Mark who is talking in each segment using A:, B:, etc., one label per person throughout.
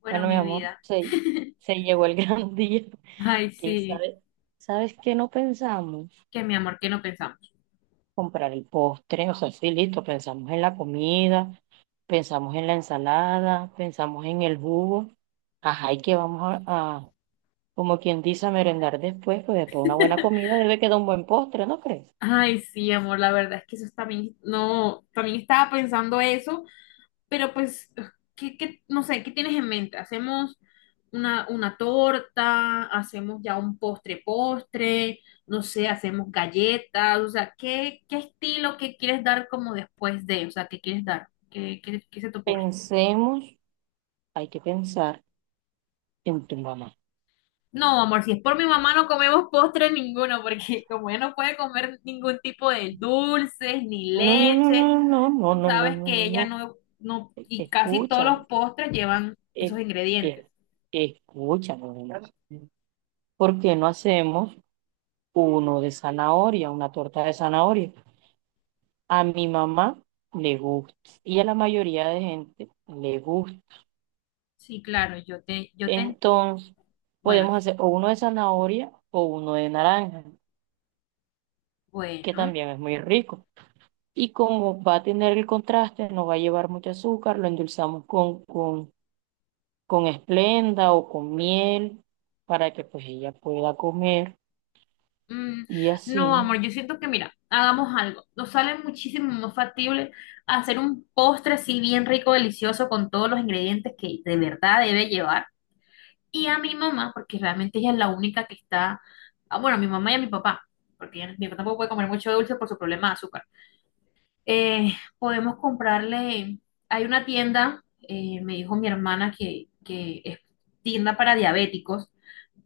A: Bueno,
B: Bueno, mi
A: mi
B: amor,
A: vida.
B: se llegó el gran día.
A: Ay,
B: ¿Y
A: sí.
B: sabes, sabes qué no pensamos?
A: Que mi amor, que no pensamos.
B: Comprar el postre, o sea, sí, listo, pensamos en la comida, pensamos en la ensalada, pensamos en el jugo. Ajá, y que vamos como quien dice, a merendar después, pues después de una buena comida debe quedar un buen postre, ¿no crees?
A: Ay, sí, amor, la verdad es que eso también, no, también estaba pensando eso, pero pues, no sé, ¿qué tienes en mente? ¿Hacemos una torta? ¿Hacemos ya un postre postre? No sé, ¿hacemos galletas? O sea, ¿qué estilo que quieres dar como después de? O sea, ¿qué quieres dar? ¿Qué se te ocurre?
B: Pensemos, hay que pensar en tu mamá.
A: No, amor, si es por mi mamá no comemos postre ninguno, porque como ella no puede comer ningún tipo de dulces ni
B: No, no, no, no,
A: leche,
B: no, no,
A: tú
B: no, no, no,
A: sabes
B: no,
A: que
B: no,
A: ella
B: no.
A: no, no, y casi todos
B: Escucha.
A: los postres llevan esos
B: Eh,
A: ingredientes.
B: eh, escúchame, Brenda, ¿por qué no hacemos uno de zanahoria, una torta de zanahoria? A mi mamá le gusta y a la mayoría de gente le gusta.
A: Sí, claro, yo te,
B: Entonces,
A: bueno,
B: podemos hacer o uno de zanahoria o uno de naranja, que
A: bueno.
B: también es muy rico. Y como va a tener el contraste, no va a llevar mucho azúcar, lo endulzamos con esplenda o con miel para que pues ella pueda comer
A: mm,
B: y
A: no,
B: así.
A: amor, yo siento que mira, hagamos algo. Nos sale muchísimo más factible hacer un postre así bien rico, delicioso, con todos los ingredientes que de verdad debe llevar y a mi mamá, porque realmente ella es la única que está, ah, bueno, a mi mamá y a mi papá, porque mi papá tampoco puede comer mucho dulce por su problema de azúcar. Eh, Podemos comprarle, hay una tienda, me dijo mi hermana que es tienda para diabéticos,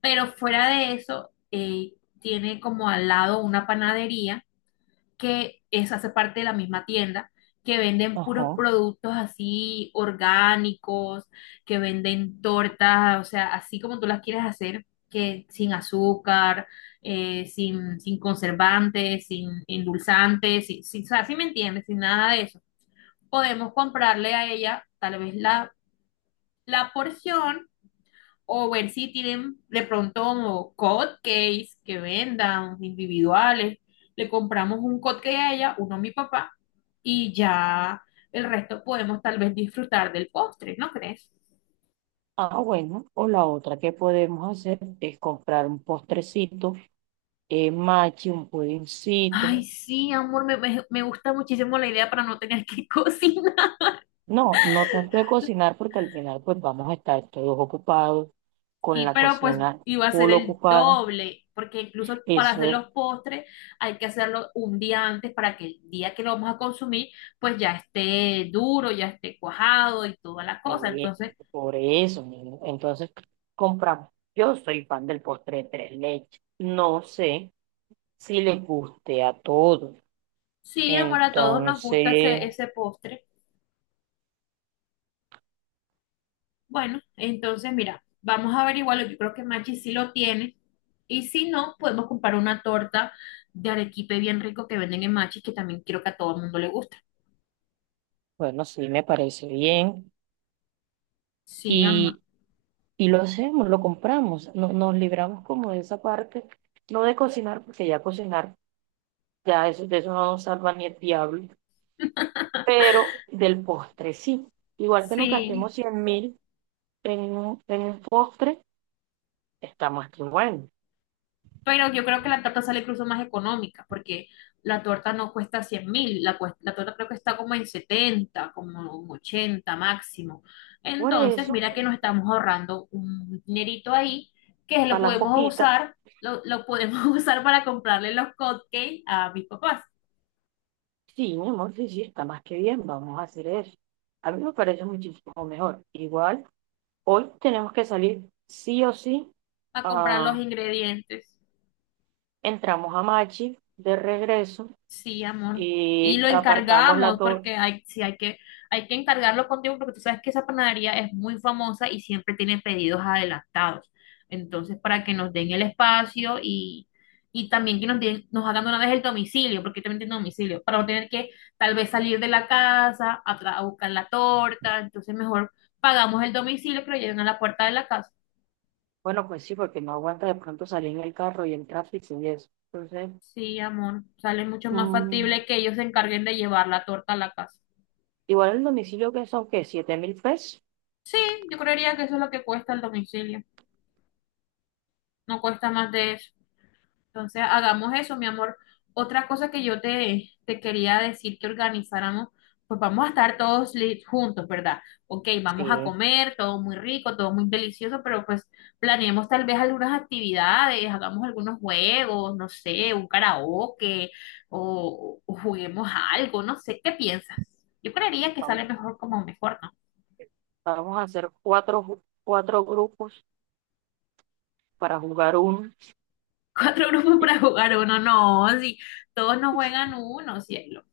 A: pero fuera de eso, tiene como al lado una panadería que es, hace parte de la misma tienda, que venden puros
B: Ajá.
A: productos así orgánicos, que venden tortas, o sea, así como tú las quieres hacer, que sin azúcar, sin conservantes, sin endulzantes, o sea, si me entiendes, sin nada de eso. Podemos comprarle a ella tal vez la porción o ver si tienen de pronto como cupcakes que vendan individuales. Le compramos un cupcake a ella, uno a mi papá, y ya el resto podemos tal vez disfrutar del postre, ¿no crees?
B: Ah, bueno, o la otra que podemos hacer es comprar un postrecito, machi, un
A: Ay,
B: pudincito.
A: sí, amor, me gusta muchísimo la idea para no tener que cocinar.
B: No, no tanto de cocinar porque al final pues vamos a estar todos ocupados con
A: Sí,
B: la
A: pero pues
B: cocina
A: iba a ser
B: full
A: el
B: ocupada.
A: doble, porque incluso para
B: Eso
A: hacer
B: es,
A: los postres hay que hacerlo un día antes para que el día que lo vamos a consumir pues ya esté duro, ya esté cuajado y toda la cosa.
B: eh,
A: Entonces,
B: por eso, niño. Entonces compramos. Yo soy fan del postre de tres leches. No sé si les guste a todos.
A: sí, amor, a todos nos gusta
B: Entonces,
A: ese postre. Bueno, entonces mira, vamos a averiguarlo. Yo creo que Machi sí lo tiene. Y si no, podemos comprar una torta de arequipe bien rico que venden en Machi, que también creo que a todo el mundo le gusta.
B: bueno, sí me parece bien.
A: Sí, amor.
B: Y Y lo hacemos, lo compramos, no, nos libramos como de esa parte, no de cocinar, porque ya cocinar, ya eso, de eso no nos salva ni el diablo, pero del postre sí. Igual que nos
A: Sí.
B: gastemos 100.000 en, en un postre, está más que bueno.
A: Pero yo creo que la torta sale incluso más económica, porque la torta no cuesta 100.000, la torta creo que está como en 70 como en 80 máximo.
B: Por
A: Entonces,
B: eso,
A: mira que nos estamos ahorrando un dinerito ahí, que lo
B: para la
A: podemos
B: coquita,
A: usar, lo podemos usar para comprarle los cupcakes a mis papás,
B: sí, mi amor, sí, sí, está más que bien, vamos a hacer eso. A mí me parece muchísimo mejor. Igual, hoy tenemos que salir sí o sí,
A: a comprar los
B: ah,
A: ingredientes.
B: entramos a Machi de regreso
A: Sí, amor. Y
B: y
A: lo
B: apartamos la
A: encargamos
B: torre.
A: porque sí, hay que encargarlo contigo porque tú sabes que esa panadería es muy famosa y siempre tiene pedidos adelantados. Entonces, para que nos den el espacio y, también que nos hagan de una vez el domicilio, porque también tiene domicilio, para no tener que tal vez salir de la casa a buscar la torta. Entonces, mejor pagamos el domicilio que lo lleven a la puerta de la casa.
B: Bueno, pues sí, porque no aguanta de pronto salir en el carro y el tráfico y eso. Entonces,
A: Sí, amor. Sale mucho más
B: mm,
A: factible que ellos se encarguen de llevar la torta a la casa.
B: igual el domicilio que son, ¿qué? ¿7.000 pesos?
A: Sí, yo creería que eso es lo que cuesta el domicilio, no cuesta más de eso. Entonces, hagamos eso, mi amor. Otra cosa que yo te quería decir que organizáramos, pues vamos a estar todos juntos, ¿verdad? Ok, vamos a
B: Sí,
A: comer, todo muy rico, todo muy delicioso, pero pues planeemos tal vez algunas actividades, hagamos algunos juegos, no sé, un karaoke o juguemos algo, no sé, ¿qué piensas? Yo creería que sale
B: vamos,
A: mejor como mejor, ¿no?
B: vamos a hacer cuatro, cuatro grupos para jugar uno.
A: Cuatro grupos para jugar uno, no, si todos no juegan uno, cielo.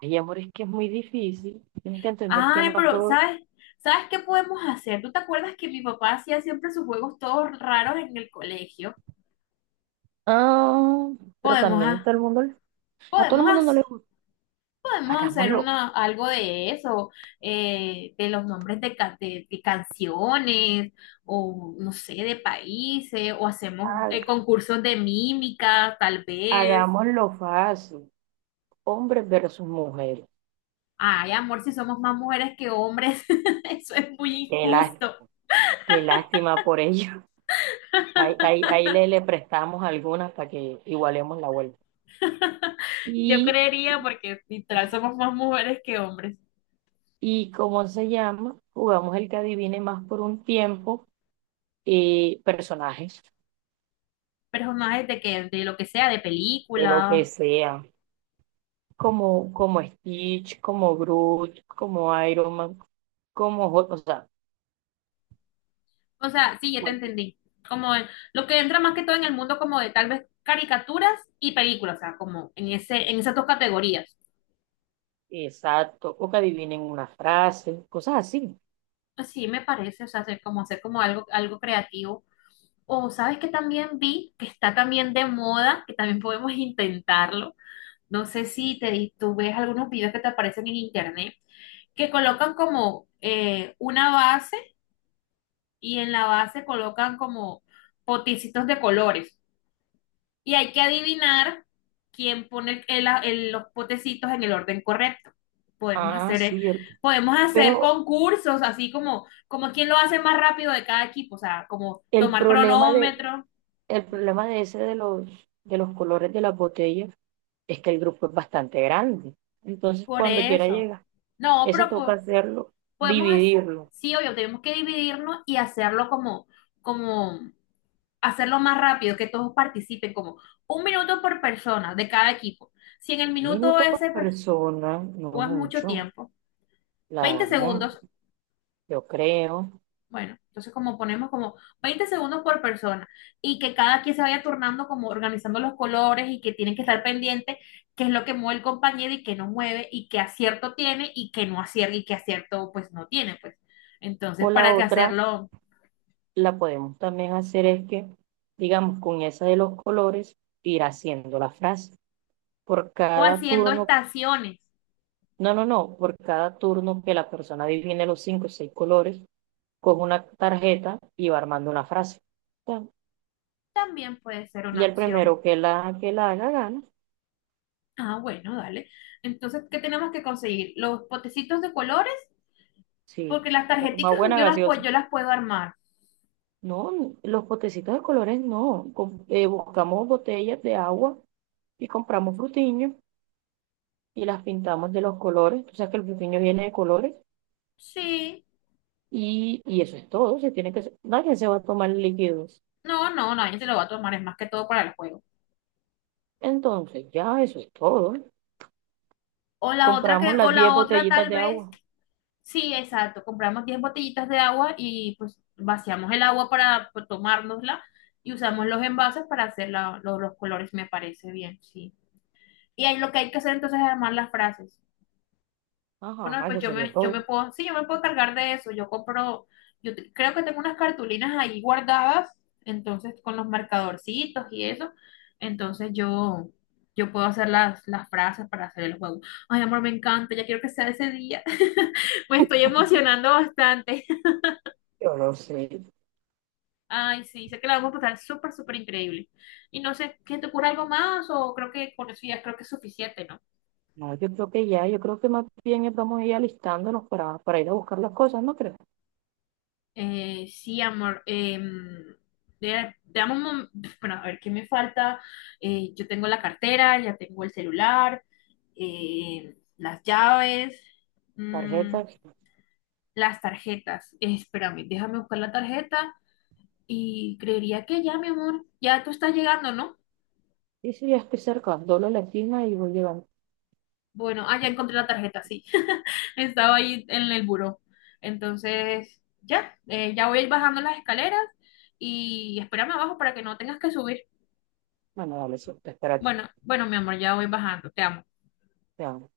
B: Ay, amor, es que es muy difícil. Tienes que entender que
A: Ay,
B: no
A: pero
B: todo...
A: ¿sabes? ¿Sabes qué podemos hacer? ¿Tú te acuerdas que mi papá hacía siempre sus juegos todos raros en el colegio?
B: Ah, pero
A: Podemos,
B: también a
A: ha-
B: todo el mundo, a todo el
A: podemos,
B: mundo
A: hac-
B: no le gusta.
A: podemos hacer
B: Hagámoslo,
A: algo de eso, de los nombres de canciones, o no sé, de países, o hacemos
B: ha-
A: concursos de mímica, tal vez.
B: hagámoslo fácil. Hombres versus mujeres.
A: Ay, amor, si somos más mujeres que hombres, eso es muy
B: Qué lá-
A: injusto.
B: qué lástima por ellos. Ahí, ahí, ahí le, le prestamos algunas para que igualemos la vuelta.
A: Yo
B: Y,
A: creería porque literal somos más mujeres que hombres.
B: y ¿cómo se llama? Jugamos el que adivine más por un tiempo, personajes,
A: Pero personajes de que, de lo que sea, de
B: de lo que
A: películas.
B: sea, como, como Stitch, como Groot, como Iron Man, como Hulk, o sea,
A: O sea, sí, ya te
B: cualquier-
A: entendí. Como el- lo que entra más que todo en el mundo como de tal vez caricaturas y películas, o sea, como en esas dos categorías.
B: exacto, o que adivinen una frase, cosas así.
A: Pues sí, me parece, o sea, hacer como algo creativo. O sabes que también vi que está también de moda, que también podemos intentarlo. No sé si tú ves algunos videos que te aparecen en internet que colocan como una base y en la base colocan como potecitos de colores. Y hay que adivinar quién pone los potecitos en el orden correcto. Podemos
B: Ah,
A: hacer, eh,
B: sí, el-
A: podemos hacer
B: pero
A: concursos, así como quién lo hace más rápido de cada equipo, o sea, como
B: el
A: tomar
B: problema de,
A: cronómetro,
B: el problema de ese de los colores de las botellas es que el grupo es bastante grande. Entonces,
A: por
B: cuando quiera
A: eso.
B: llega,
A: No,
B: ese
A: pero
B: toca hacerlo,
A: podemos, hac-
B: dividirlo.
A: sí, obvio, tenemos que dividirnos y hacerlo como hacerlo más rápido, que todos participen, como 1 minuto por persona de cada equipo. Si en el
B: Un
A: minuto
B: minuto por
A: ese
B: persona, no
A: o es mucho
B: mucho,
A: tiempo, 20
B: claro,
A: segundos,
B: yo creo.
A: bueno, entonces como ponemos como 20 segundos por persona y que cada quien se vaya turnando como organizando los colores y que tienen que estar pendiente qué es lo que mueve el compañero y qué no mueve y qué acierto tiene y qué no acierta y qué acierto pues no tiene, pues. Entonces,
B: O la
A: para que
B: otra,
A: hacerlo
B: la podemos también hacer es que, digamos, con esa de los colores, ir haciendo la frase. Por
A: o
B: cada
A: haciendo
B: turno,
A: estaciones
B: no, no, no, por cada turno que la persona divine los cinco o seis colores, con una tarjeta y va armando una frase.
A: también puede ser
B: Y
A: una
B: el
A: opción.
B: primero que la haga gana.
A: Ah, bueno, dale. Entonces, ¿qué tenemos que conseguir? Los potecitos de colores,
B: Sí,
A: porque las
B: toca tomar
A: tarjeticas
B: buena
A: yo las, pu-
B: gaseosa.
A: yo las puedo armar.
B: No, los potecitos de colores no. Buscamos botellas de agua y compramos frutiños y las pintamos de los colores. Tú sabes que el frutiño viene de colores
A: Sí.
B: y eso es todo. Se tiene que, nadie se va a tomar líquidos.
A: No, no, nadie se lo va a tomar, es más que todo para el juego.
B: Entonces, ya eso es todo.
A: O la otra que,
B: Compramos
A: o
B: las 10
A: la otra
B: botellitas
A: tal
B: de
A: vez,
B: agua.
A: sí, exacto, compramos 10 botellitas de agua y pues vaciamos el agua para pues, tomárnosla y usamos los envases para hacer los colores, me parece bien, sí. Y ahí lo que hay que hacer entonces es armar las frases. Bueno,
B: Ajá,
A: pues
B: eso
A: yo
B: sería
A: me, yo me
B: todo.
A: puedo, sí, yo me puedo cargar de eso. Yo compro, creo que tengo unas cartulinas ahí guardadas, entonces con los marcadorcitos y eso. Entonces yo puedo hacer las frases para hacer el juego. Ay, amor, me encanta, ya quiero que sea ese día. Me estoy emocionando bastante.
B: Yo no sé.
A: Ay, sí, sé que la vamos a pasar súper, súper increíble. Y no sé, ¿qué te ocurre algo más? O creo que con eso ya creo que es suficiente, ¿no?
B: No, yo creo que ya, yo creo que más bien vamos a ir alistándonos para ir a buscar las cosas, ¿no crees?
A: Sí, amor. Dame bueno, a ver qué me falta. Yo tengo la cartera, ya tengo el celular, las llaves, mm,
B: Tarjetas,
A: las tarjetas. Espérame, déjame buscar la tarjeta y creería que ya, mi amor, ya tú estás llegando, ¿no?
B: sí, sí, ya estoy cerca. Doblo la esquina y voy llegando.
A: Bueno, ah, ya encontré la tarjeta, sí. Estaba ahí en el buró. Entonces, ya voy a ir bajando las escaleras y espérame abajo para que no tengas que subir.
B: Bueno, dale, sí, te espero aquí.
A: Bueno, bueno, mi amor, ya voy bajando. Te amo.
B: Te amo.